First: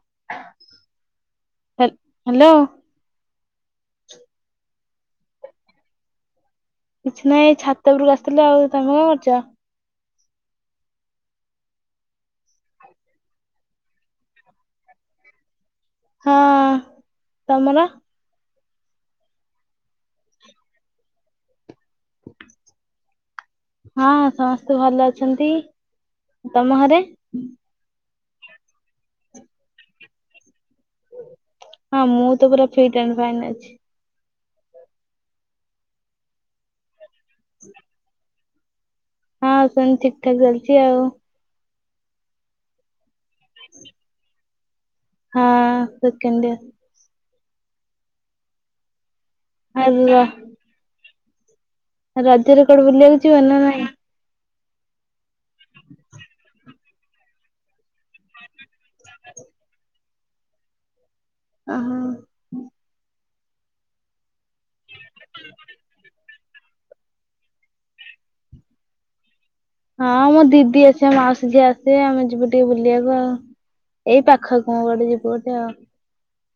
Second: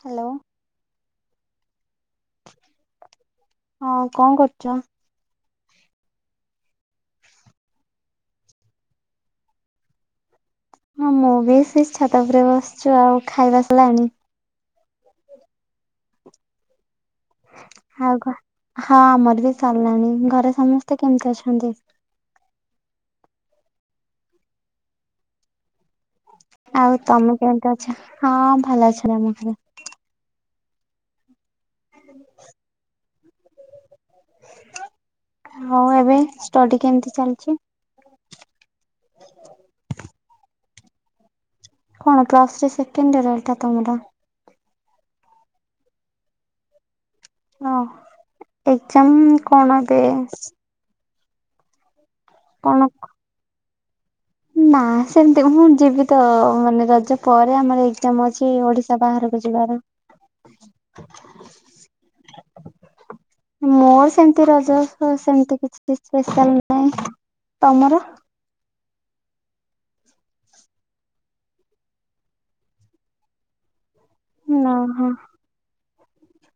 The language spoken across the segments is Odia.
ହ୍ୟାଲୋ ହା ହ୍ୟାଲୋ ହଁ କଣ କରୁଛ? କିଛି ନାଇଁ ଏଇ ଛାତ ଉପରକୁ ଆସିଥିଲି ଆଉ ତମେ କଲ କରୁଚ଼? ହଁ ମୁଁ ବି ସେ ଛାତ ଉପୁରରେ ବସିଛୁ ଆଉ ଖାଇବା ସରିଲାଣି? ହଁ ଅ- ଅ ତମର? ଆଉ କଣ ଆମର ବି ସରିଲାଣି ଘରେ ସମସ୍ତେ କେମିତି ଅଛନ୍ତି? ହଁ ସମସ୍ତେ ଭଲ ଅଛନ୍ତି। ତମ ଆଉ ଘରେ? ତମେ କେମିତି ଅଛ ହଁ ଭଲ ଅଛନ୍ତି ଆମ ଘରେ। ହଁ ମୁଁ ତ ପୁରା ଫିଟ ଆଣ୍ଡ ଫାଇନ୍ ଅଛି। ହଉ ଏବେ ଷ୍ଟଡି କେମତି ଚାଲିଚି? ହଁ ସେନ୍ତ ଠିକ୍ ଠାକ୍ ଚାଲିଛି ଆଉ କଣ ପ୍ଲସ ଥ୍ରୀ ସେକେଣ୍ଡ ଇୟର୍ ଏଟା ତମର? ହଁ ସେକେଣ୍ଡ ଇୟର। ହ ଏକ୍ଜାମ କଣ ଏବେ ଆଉ ର ଆସି ରଜରେ କଣ କୁଆଡ଼େ ବୁଲିବାକୁ ଯିବ ନା ନାଇଁ? ନା ସେମିତି ମୁଁ ଯିବି ତ ଅ ମାନେ ରଜ ପରେ ଆମର ଏକଜାମ ଅଛି ଓଡିଶ ବାହାରକୁ ଯିବାର ଅହ ମୋର ସେମିତି ରଜ ସେମତି କିଛି, କିଛି ନାଇଁ ତମର? [unintelligible] ହଁ ମୋ ଦିଦି ଅଛି ଆଉ ମାଉସୀ ଝିଅ ଆସିବେ ଆମେ ଯିବୁ ଟିକେ ବୁଲିବାକୁ ଆଉ ଏଇ ପାଖ କଣ ଗୋଟେ ଯିବୁ ଗୋଟେ ଆଉ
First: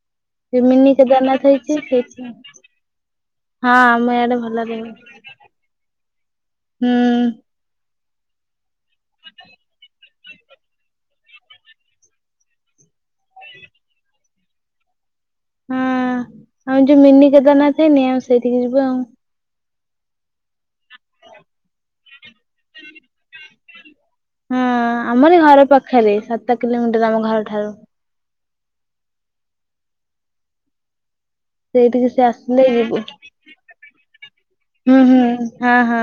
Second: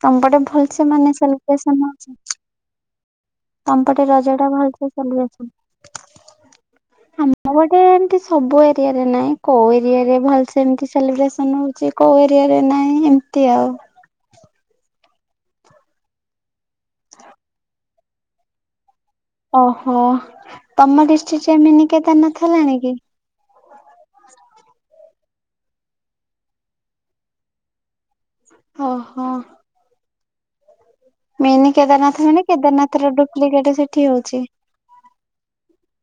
ତମପଟେ ଭଲସେ ମିନି ମାନେ କେଦାରନାଥ ହେଇଛି ସେହିବରର୍ସ ହଉଚି ସେଇଠି ହଁ ଆମ ତମପଟେ ରଜ ଇଆଡେ ଟା ଭଲ ଭଲସେ ରହିବ ସେଲିବର୍ସନ ହୋ ହୁଁ। ଆମ ଗୋଟେ ଏମତି ସବୁ ଏରିଆରେ ନାଇଁ କୋଉ ଏରିଆ ରେ ଭଲ ସେ ସେମତି ସେଲିବ୍ରେସନ ହଉଛି କୋଉ ଏରିଆରେ ନହିଁ ଏମିତି ଆଉ। ହଁ ଆଉ ଯୋଉ ମିନି ଜଗନ୍ନାଥ ନି ଆଉ ସେଇଠିକି ଯିବୁ ଆଉ ଓହୋ ତମ ଡିଷ୍ଟ୍ରିକ୍ଟରେ ଏମିନି ଥ ହେଲାଣି କି? ହଁ ଆମରଟ ଝ ଘର ପାଖରେ ସାତ କିଲୋମିଟର ଆମ ଘର ଠାରୁ। - ଓହୋ। ମିନି ସେଇଠିକି ସେ କେଦାରନାଥ ମାନେ ଆସିଲେ କେଦାରନାଥ ଯିବୁ ର ଡୁପ୍ଲିକେଟ ସେଠି ହଉଛି। ହୁଁ ହୁଁ ହଁ ହଁ।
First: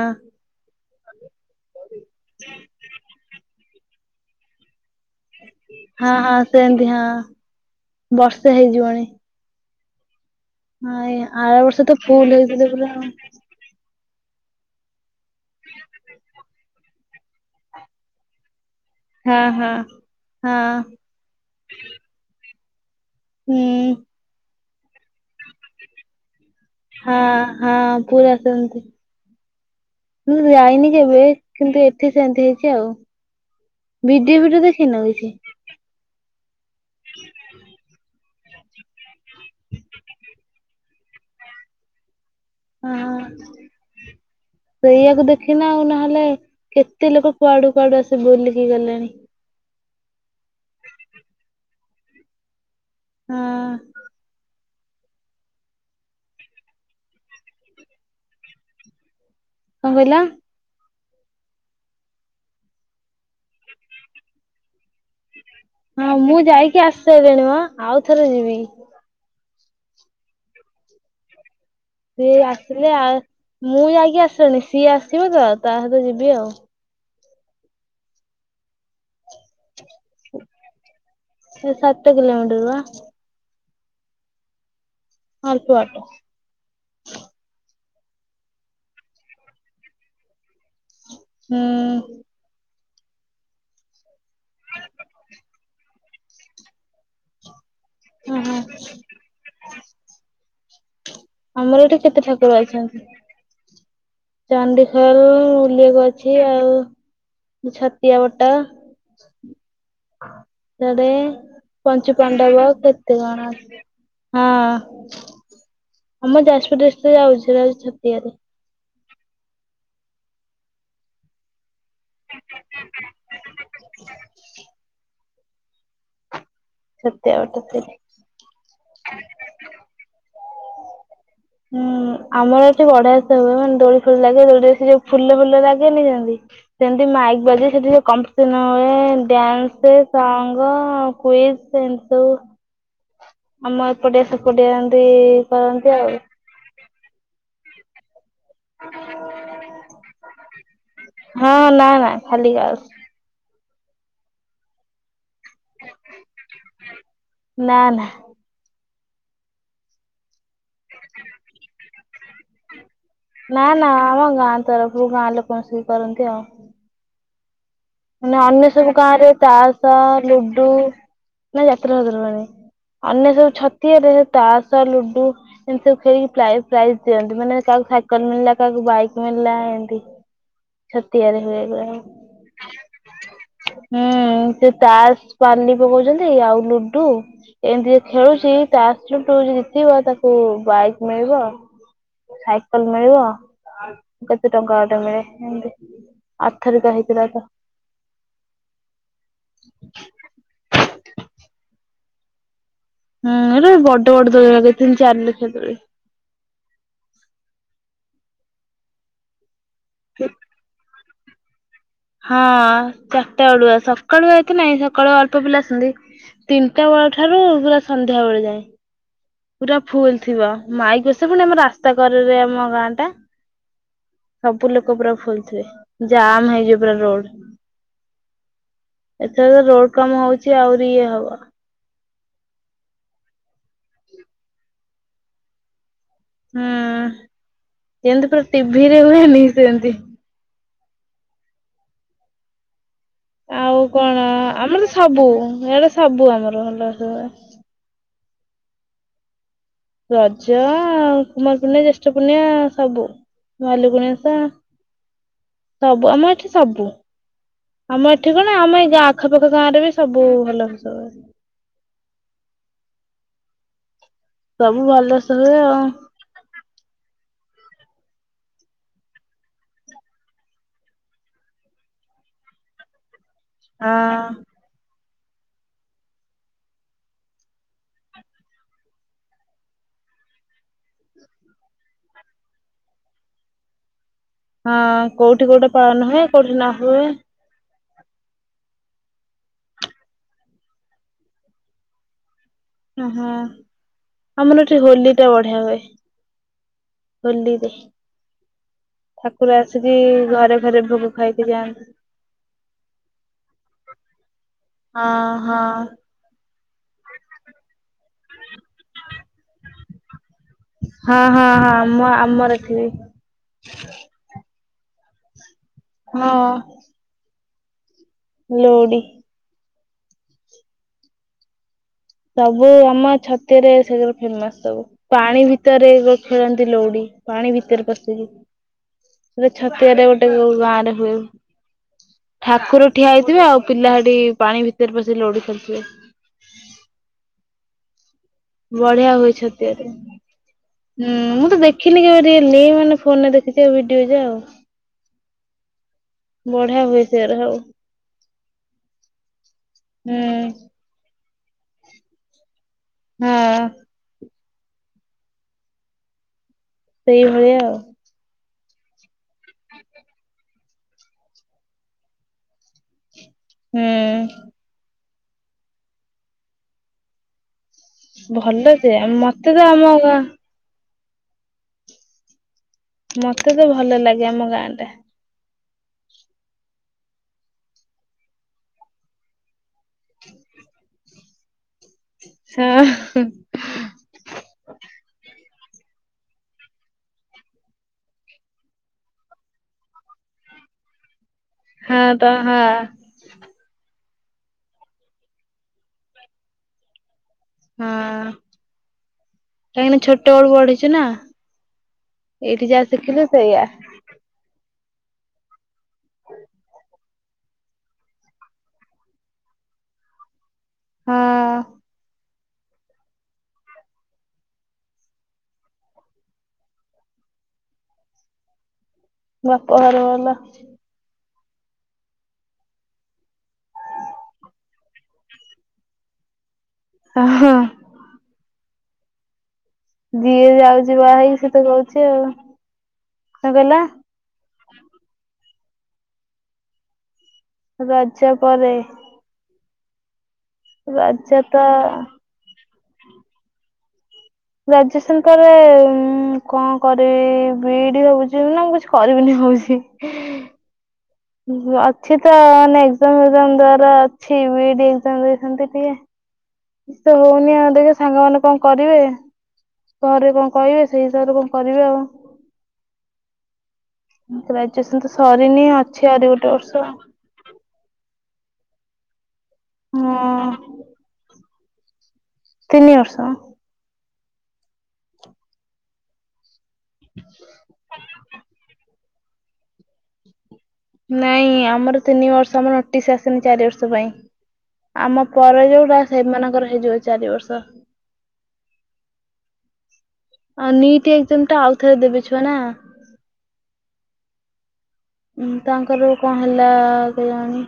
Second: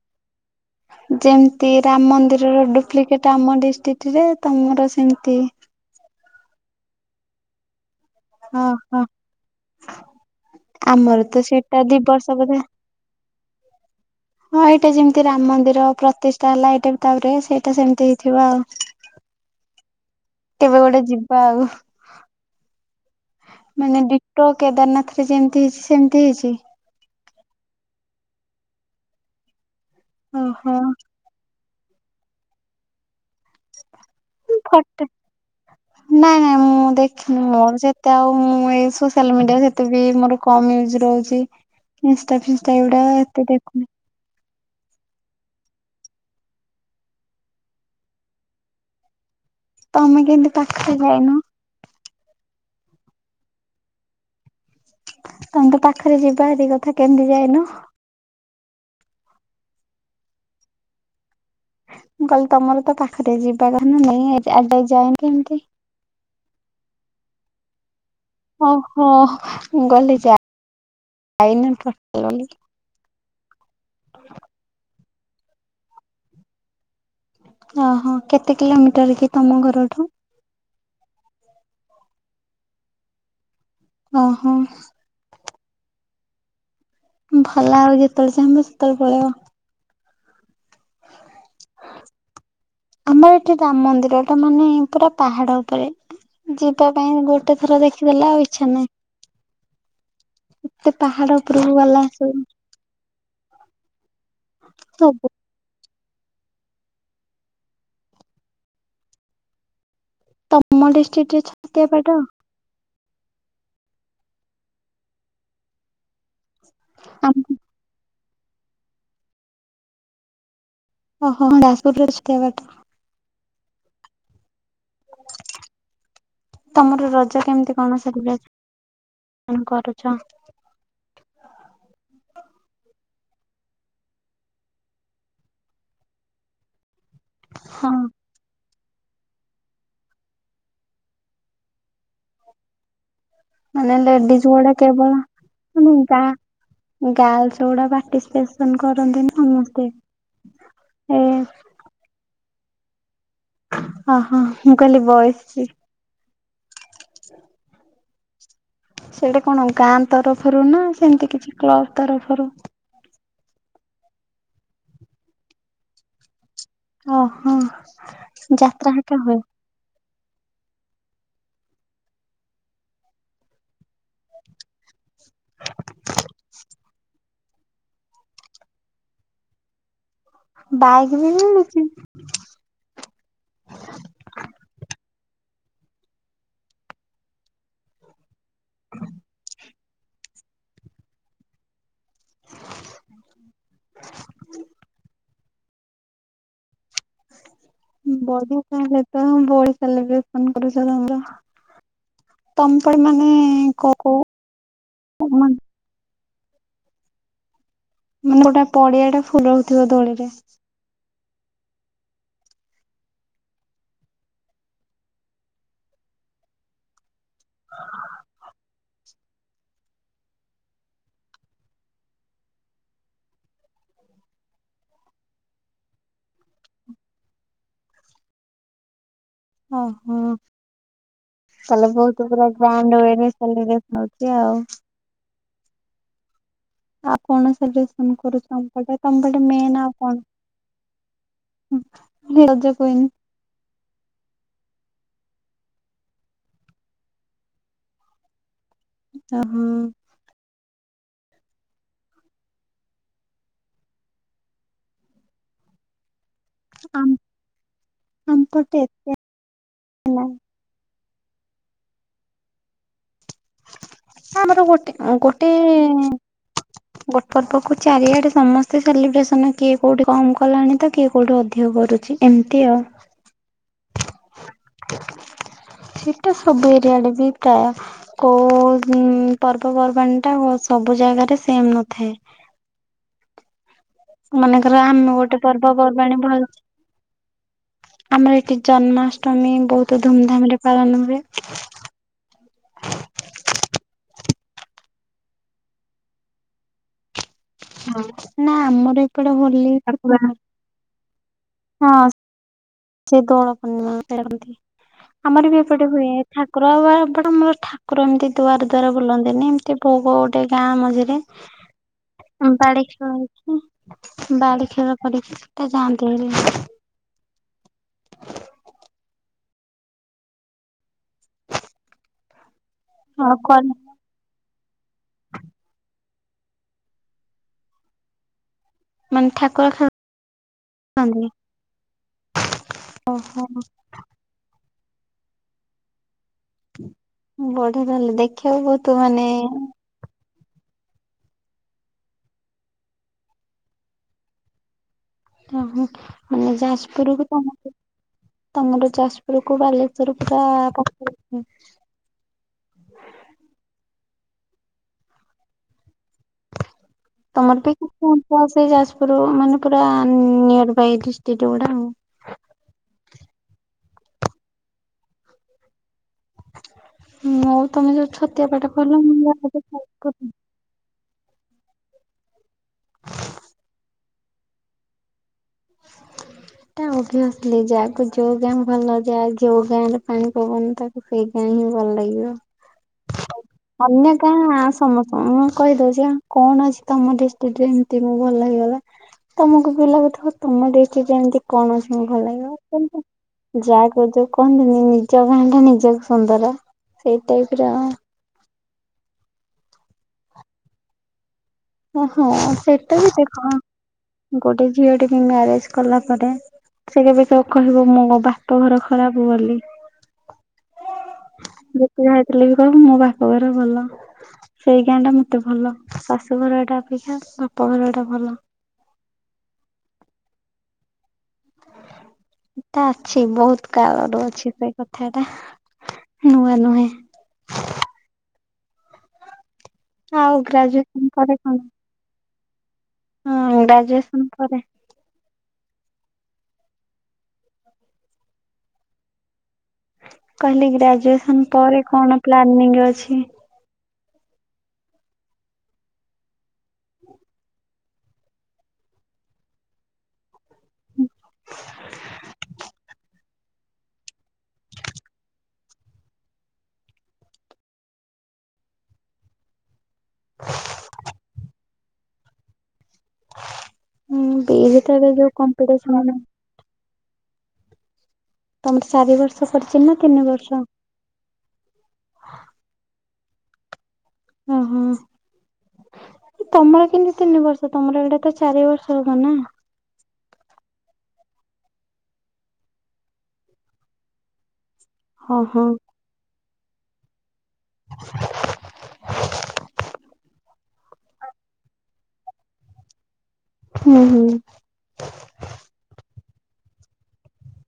ଯେମିତି ରାମ ମନ୍ଦିରର ଡ଼ୁପ୍ଲିକେଟ ଆମ ଡିଷ୍ଟ୍ରିଟିରେ ତମର ସେମତି। ହଁ ହଁ ସେମ୍ତି ହଁ ବର୍ଷେ ଓହୋ ହେଇଯିବଣି। ହଁ ଆମର ଏଇ ତ ଆର ସେଇଟା ବର୍ଷ ତ ଦି ଫୁଲ୍ ବୋଧେ ହେଇଥିଲେ ପୁରା ଆଉ। ହଁ ହେଇଟା ଯେମିତି ରାମ ମନ୍ଦିର ପ୍ରତିଷ୍ଠା ହେଲା ଏଇଟା ବି ତାପରେ ସେଇଟା ସେମିତି ହେଇଥିବ ଆଉ। ହଁ ହଁ। କେବେ ହଁ ଗୋଟେ ଯିବା ଆଉ। ହୁଁ ମାନେ ଡ଼ିଟୋ କେଦାରନାଥ ରେ ଯେମିତି ହେଇଛି ସେମିତି ହେଇଛି? ହଁ ହଁ ପୁରା ସେମତି ମୁଁ ଓହୋ ଯାଇନି କେବେ। କିନ୍ତୁ ଏଠି ସେନ୍ତି ହେଇଛି ଆଉ ଭିଡ଼ିଓ ଫିଡ଼ିଓ ଦେଖିନ ଫଟ କିଛି? ନାଇଁ ନାଇଁ ମୁଁ ଦେଖିନି ମୋର ଯେତ୍ ତେ ଆଉ ମୁଁ ଏ ସୋସିଆଲ ମିଡ଼ିଆ ସେତେବି ମୋର କମ ୟୁଜ ରହୁଛି ଇନଷ୍ଟା ଫିନ୍ସ ଓହୋ। ସେଇଆକୁ ଦେଖିନ ଆଉ ନହେଲେ କେତେ ଲୋକ କୁଆଡ଼ୁ କୁଆଡ଼ୁ ଆସି ବୁଲିକି ଗଲେଣି। ତମେ କେନ୍ତି ପାଖରେ ଯାଇନ? ଅଁ ତମେ ତ ପାଖରେ ଯିବା ହାରି କଥା କେମତି ଯାଇନ? କଣ କହିଲ? ମୁଁ କହିଲି ତମର ତ ପାଖରେ ଯିବା କଥା ନା ନାଇଁ ଆଜି ଯାଏ ଯାଇନ କେମିତି? ହଁ ମୁଁ ଯାଇକି ଆସିି ସାଇଲିଣି ମ ଆଉ ଥରେ ଯିବି। ଓଃ ମୁ କହିଲି ଯାଇନ ଟୋ ସିଏ ଆସିଲେ ଆ ମୁଁ ଯାଇକି ଆସିସାଲି ସିଏ ଆସିବ ତ ତା ସହିତ ଯିବି ଆଉ। ଓହୋ କେତେ କିଲୋମିଟର କି ତମ ଘରଠୁ? ସେ ସାତ କିଲୋମିଟର ବା। ଓହୋ। ଅଳ୍ପ ବାଟ। ଭଲ ଆଉ ଯେତେବେଳେ ଚାହିଁବ ସେତେବେଳେ ପଳେଇବ। ହୁଁ। ଆମର ଏଠି ଦାମ ମନ୍ଦିରଟା ମାନେ ପୁରା ପାହାଡ଼ ଓପରେ। ଯିବା ପାଇଁ ଗୋଟେ ଥର ଦେଖିଦେଲେ ଆଉ ଓହୋ। ଇଚ୍ଛା ନାଇଁ। ପାହାଡ ଉପରକୁ ଆମର ଏଠି ଗଲା କେତେ ସବୁ ଠାକୁର ଅଛନ୍ତି ଚଣ୍ଡିଖୋଲ ସବୁ ବୁଲିଆକୁ ଅ ଛି ଆଉ ଛତିଆ ବଟ। ତମ ଜାଡ଼େ ଡିଷ୍ଟ୍ରିକ୍ଟରେ ଛତିଆ ବାଟ ପଞ୍ଚୁ ପାଣ୍ଡବ କେ ତେ କଣ ହଁ। ଆମ ଯାଜପୁର ଡ଼ିଷ୍ଟ୍ରିକଟ ଆମ ଯାଉଛି ଯାଉ ଛତିଆରେ। ଓହୋ ଯାଜପୁର [unintelligible] ଛତିଆ ବାଟ। ତମର ଛତିଆ ରଜ ବଟ କେମିତି ସେଇଠି। କଣ ସେଲିବ୍ରେଟ ମାନେ କରୁଚ? ଉଁ ଆମର ଏଠି ବଢ଼ିଆ ସେ ହୁଏ ମାନେ ଦୋଳି ଫୋଳି ଲାଗେ ଦୋଳିରେ ସେ ଯୋଉ ଫୁଲ ଫୁଲ ଲାଗେନି ଯେମିତି। ସେମିତି ମାଇକ୍ ବାଜେ। ହଁ ସେଠି ଯୋଉ କମ୍ପିସନ ହୁଏ ଡାନ୍ସ୍ ସଙ୍ଗ୍ ଆଉ କୁଇଜ୍ ଏମିତି ସବୁ। ଆମ ମାନେ ଏପଟିଆ ଲେଡ଼ିଜ ସେପଟିଆ ବୋଡ଼େ ଏମିତି କେବଳ ମ କରନ୍ତି ଆଉ। ଗାଁ ଗାର୍ଲସ ଗୋଡ଼ା ପାର୍ଟିସିପେସନ କରନ୍ତି ସମସ୍ତେ। ଏ ହଁ ନାଁ ନାଁ ଖାଲି ଗାର୍ଲସ୍। ଓହୋ ମୁଁ କହିଲି ବଏଜ୍ ସି ନାଁ ନା। ସେଇଟା କଣ ଗାଁ ତରଫରୁ ନା ସେମତି କିଛି କ୍ଲବ ତରଫରୁ? ନାଁ ନାଁ ଆମ ଗାଁ ତରଫରୁ ଗାଁ ଲୋକ ମିଶିକି କରନ୍ତି ଆଉ। ଓ ହୋ। ମାନେ ଅନ୍ୟ ସବୁ ଗାଁ ରେ ତାସ୍ ସ ଲୁଡୁ ନା ଯାତ୍ରା ଫାତ୍ରାରୁ ଆଣେ ଅନ୍ୟ ସବୁ ଛ ତିଆରେ ତାସ ଲୁଡୁ ଏମିତି ସବୁ ଖେଳିକି ପ୍ରାଇଜ ପ୍ରାଇଜ ଦିଅନ୍ତି ମାନେ କାହାକୁ କନ ମିଳିଲା, କାହାକୁ ବାଇକ୍ ମିଳିଲା ଏମତି। ବାଇକ୍ ବି ମିଳୁଚି? ହୁଁ, ସେ ତାସ୍ ପାଲି ପକଉଚନ୍ତି, ଆଉ ଲୁଡୁ ଏମତି ଯେ ଖେଳୁଛି ତାସୂ ଲୁଡୁ ଯିଏ ଜିତିବ ତାକୁ ବାଇକ୍ ମିଳିବ। ସାଇକଲ ମିଳିବ, କେତେ ଟଙ୍କା ଗୋଟେ ମିଳେ। ଏମତି, ଆରଥରିକ ହେଇଥିଲା ତ। ବଢିଆ ତାହେଲେ ତ, ବଢି ସେଲିବ୍ରେସନ୍ କରୁଛ ତୋମର। ତମ୍ ପୁଣି ମାନେ ଏରା ବଡ ବଡ ଦୋଳି ଲଗେଇଥିଲେ ତିନି ଚାରି କ-କୋଉ ଲକ୍ଷ ମାନ ଦୋଳି। ମାନେ ଗୋଟେ ପଡିଆ ଟା ଫୁଲ୍ ରହୁଥିବ ଦୋଳିରେ। ହଁ ଚାଟା ବଳୁଆ, ସକାଳୁଆ ଏତେ ନାଇଁ, ସକାଳୁ ଅଳ୍ପ ପିଲା ଆସନ୍ତି। ତିନିଟା ବେଳ ଠାରୁ ପୁରା ସନ୍ଧ୍ୟା ବେଳେ ଯାଏଁ। ପୁରା ଫୁଲ୍ ଥିବ, ମାଇକ୍ ସେ ପୁଣି ଆମ ରାସ୍ତା କରରେ ଆମ ଗାଁ ଟା। ସବୁ ଲୋକ ପୁରା ଫୁଲ୍ ଥିବେ। ଜାମ୍ ହେଇଯିବ ପୁରା ରୋଡ୍। [inaudible] ଏଥର ରୋଡ୍ କାମ ହଉଚି ଆହୁରି ଇଏ ହବ। ତାହାଲେ ବହୁତ ପୁରା ଗ୍ରାଣ୍ଡ ଉୟେ ରେ ସେଲେବ୍ରେସନ୍ ହଉଛି ଆଉ। ହୁଁ ଆ, କଣ ସେଲିବ୍ରେସନ୍ ଯେମିତି ପୁରା କରୁଛ ଆମ ପଟେ। ଟିଭିରେ ତୋମ ପଟେ ହୁଏନି ମେନ୍ ସେମିତି। ଆଉ କଣ? ହଁ ରେ ରଜ କୁଇନ୍। ଆଉ କଣ? ଆ, ଆମର ସବୁ ଇଆଡେ ସବୁ ଆମର ଭଲସେ ହୁଏ। ଓ ହଁ। ରଜ ଆଉ କୁମାର ପୁନେଇ, ଜ୍ୟେଷ୍ଠ ପୁର୍ଣ୍ଣିମା ସବୁ। ଭାଲୁକୁଣି ଓଷା ସବୁ ଆମ ଏଠି ସବୁ, ଆମ ଆମ ଏଠି କଣ ଆମ ଏଇ ଗାଁ ଆଖପାଖ ଗାଁ ରେ ବି ଏତେ ସବୁ ନାହିଁ ଭଲସେ ହୁଏ। ଆମର ସବୁ ଗୋଟେ ଅଁ, ଭଲସେ ଗୋଟେ ହୁଏ ଆଉ ଗୋଟ ପର୍ବ କୁ ଚାରିଆଡେ ସମସ୍ତେ ସେଲିବ୍ରେସନ୍ କିଏ କୋଉଠି କମ କଲାଣି ତ। କିଏ କୋଉଠି ଅଧିକ କରୁଛି। ଏମିତି ଆଉ। ହଁ। ସେଇଟା ସବୁ ଏରିଆ ଆଡେ ବି ପ୍ରାୟ କୋଉ ଉଁ, ପର୍ବପର୍ବାଣୀ ଟା ଓ ସବୁ ଜାଗାରେ ସେମ୍ ନଥାଏ ମନେକର ହଁ ଆମେ ଗୋଟେ କୋଉଠି କୋଉଟା ପାଳନ ପର୍ବପର୍ବାଣୀ ହୁଏ କୋଉଠି ପାଳୁଛେ। ନ ହୁଏ ଆମର ଏଠି ଜନ୍ମାଷ୍ଟମୀ ବହୁତ ଧୁମଧାମ୍ ରେ ପାଳନ ହୁଏ। ଓ ହୋ, ଆମର ଏଠି ହୋଲି ଟା ବଢିଆ ହୁଏ। ହୋଲିରେ, ନା ଆମର ଏପଟେ ଠାକୁର ହୋଲି ଆସିକି ଘରେ ଘରେ ଭୋଗ ଖାଇକି ଯାଆନ୍ତି। ହଁ ସେ ଦୋଳ ପୂର୍ଣିମା କରନ୍ତି ହଁ ଆମର ବି ହଁ ଏପଟେ ହୁଏ। ଠାକୁର ଆଉ ଆ, ଏପଟେ ଆମର ଠାକୁର ଏମିତି ଦୁଆର ଦୁ୍ଆର ବୁଲନ୍ତିନି। ଏମ ତି ଭୋଗ ଗୋଟେ ଗାଁ ମଝିରେ, ହଁ ହଁ ହଁ ଆମ ଉଉଁ, ଆମର ଏଠି ବାଡି ବି ଖେଳନ୍ତି। ବାଡି ଖେଳ କରିକି ତ ଯାଆନ୍ତି ହଁ ହେରି। ଲୋଡି। ସବୁ ଆମ ଆଉ ଛତିଆରେ କଣ ସେଠି ଆମର ଫେମସ୍ ସବୁ। ପାଣି ଭିତରେ ଯୋଉ ଖେଳନ୍ତି ଲୋଡି, ପାଣି ଭିତରେ ପଶିକି। ମାନେ ସେଟା ଠାକୁର ଛତିଆରେ ଗୋଟେ କୋଉ ଗାଁରେ ହୁଏ। ଖେଳନ୍ତି ଠାକୁର ଠିଆ ହେଇଥିବେ ଓହୋ ଆଉ ପିଲା ସେଠି ପାଣି ଭିତରେ ପଶି ଲୋଡି ଖେଳୁଥିବେ। ବଢିଆ ତାହେଲେ ଦେ ବଢିଆ ହୁଏ ଛତିଆରେ। ହୁଁ, ମୁଁ ତ ଦେଖିନି କେବେ ରିଏଲି, ଏଇ ମାନେ ଫୋନୂ ରେ ଦେଖିଚି, ଆଉ ଭିଡିଓ ଯା ଆଉ। [unintelligible] ମାନେ ବଢିଆ ହୁଏ ଯାଜପୁର କୁ ସେରା ତ ଆମ ସବୁ [inaudible] ତୋମର ଯାଜପୁର କୁ ବାଲେଶ୍ୱର ହୁଁ ପୁରା ପାଖରେ। ହୁଁ, ହଁ। ସେଇଭଳିଆ ତୋମର ବି ଆଉ। କିଛି ଅଂଶ ସେଇ ଯାଜପୁର କୁ ମାନେ ପୁରା ଉଁ, ନିୟର୍ ବାଇ ଡିଷ୍ଟ୍ରିକ୍ଟ ଗୁଡା ଆଉ। ହୁଁ। ହୁଁ। ହଁ ଆଉ ତମେ ଯୋଉ ଛତିଆ ଭଲ ପାଟ ଯେ କହିଲ ମୁଁ ମତେ ତ ଆମ ଗାଁ [unintelligible] ମତେ ତ ଭଲ ଲାଗେ ଆମ ଗାଁ ଟା। ଏଇଟା ଓବିଅସ୍ଲୀ ଯାହାକୁ ଯୋଉ ଗାଁ ଭଲ ଯାହା ଯୋଉ ଗାଁ ରେ ପାଣି ପବନି ତାକୁ ସେଇ ଗାଁ ହିଁ ଭଲ ହଁ ଲାଗିବ। ଅନ୍ୟ ଗାଁ ସମସ୍ତଙ୍କୁ ମୁଁ କହିଦଉଛି କଣ ଅଛି ତମ ଡିଷ୍ଟ୍ରିକ୍ଟରେ ଏମିତି ଭଲ ଲାଗିଗଲା। ତମକୁ ବି ଲାଗୁଥିବ ତମ ଡିଷ୍ଟ୍ରିକ୍ଟ ଏମିତି କଣ ଅଛି ହଁ ତମକୁ ତ ଭଲ ହଁ ଲାଗିବ। ଯାହା କହୁଛ କହନ୍ତିନି ନିଜ ଗାଁ ଟା ନିଜକୁ ସୁନ୍ଦର। ସେଇ ଟାଇପର ହଁ କାହିଁକିନା ଛୋଟ ବେଳୁ ବଢିଛୁ ନା। ଓ ହୋ ଏଇଠି ଯାହା ସେଟା ବି ଶିଖିଲୁ ଦେଖ ସେଇଆ ଗୋଟେ ଝିଅ ଟେ ବି ମ୍ୟାରେଜ କଲା ପରେ ସେ କେବେ କାହାକୁ କହିବ ମୁଁ ମୋ ବାପ ଘର ଖରାପ ବୋଲି। ହଁ। ଯେତେ ଯାହା ହେଇଥିଲେ ବି କହିବ ମୋ ବାପଘରେ ଭଲ। ସେଇ ଗାଁ ଟା ମୋତେ ଭଲ। ଶାଶୁ ଘରଟା ଅପେକ୍ଷା ବାପ ଘରଟା ଭଲ। ବାପ ଘର ଭଲ। ଏଟା ଅଛି ବହୁତ କାଳରୁ ଅଛି ସେ କଥା ଟା ନୂଆ ନୁହେଁ। ଓ ହୋ। ଆଉ ଯିଏ ଯାଉଛି ଗ୍ରାଜୁଏସନ ବାହା ପରେ ହେଇକି ସିଏ କଣ ତ କହୁଛି ଆଉ। କଣ ହଁ କହିଲା ଗ୍ରାଜୁଏସନ୍ ପରେ। ରଜ ପରେ। କହିଲି ରଜ ଗ୍ରାଜୁଏସନ୍ ତ ପରେ କଣ ପ୍ଲାନିଂ ଅଛି? ଗ୍ରାଜୁଏସନ୍ ପରେ କଣ କରିବି ବିଇ ଡି ଭାବୁଛି ମୁଁ କିଛି କରିବିନି ଭାବୁଛି। ଅଛି ତ ମାନେ ଏକ୍ଜାମ ଫେକ୍ଜାମ ଦେବାର ଅଛି ବିଇ ଡି ଏକ୍ଜାମ ଦେଇଛନ୍ତି ଟିକେ। କିଛି ତ ହଉନି ଆଉ ଦେଖ ସାଙ୍ଗମାନେ କଣ କରିବେ ଘରେ କଣ କହିବେ ସେଇ ହିସାବରେ କଣ କରିବି ଆଉ ହୁଁ ବିଇ ଗ୍ରାଜୁଏସନ୍ ତ ଯେତେବେଳେ ଯୋଉ ସରିିନି ଅଛି କମ୍ପିଟିସନ ଆଉ ଗୋଟେ ବର୍ଷ। ତମର ଚାରି ବର୍ଷ କରିଚି ନା ତିନି ହଁ ବର୍ଷ? ତିନି ବର୍ଷ। ଓହୋ ତମର କେମିତି ତିନି ବର୍ଷ ତମର ଏଇଟା ତ ଚାରି ବର୍ଷ। ହବନା। ନାଇଁ ଆମର ତିନି ବର୍ଷ ଆମର ନୋଟିସ୍ ଆସିନି ଚାରି ବର୍ଷ ପାଇଁ। ଆମ ହଁ ପରେ ହଁ ଯୋଉଟା ସେମାନଙ୍କର ହେଇଯିବ ଚାରି ବର୍ଷ। ତ। ଆଉ ନିଟ ଏକ୍ଜାମ ଟା ଆଉ ଥରେ ଦେବେ ଛୁଆ ନା। ହୁଁ-ହୁଁ। ଉଁ ତାଙ୍କର କଣ ହେଲା କେଜାଣି?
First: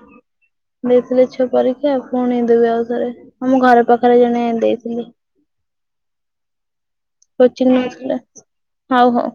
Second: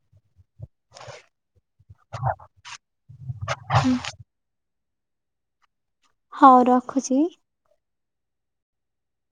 ଦେଇଥିଲେ ଛୁଆ ପରୀକ୍ଷା ପୁଣି ଦେବେ ଆଉଥରେ ଆମ ଘର ପାଖରେ ଜଣେ ଦେଇ ଥିଲେ। ହଉ ରଖୁଛି। [unintelligible] ହଉ ହଉ।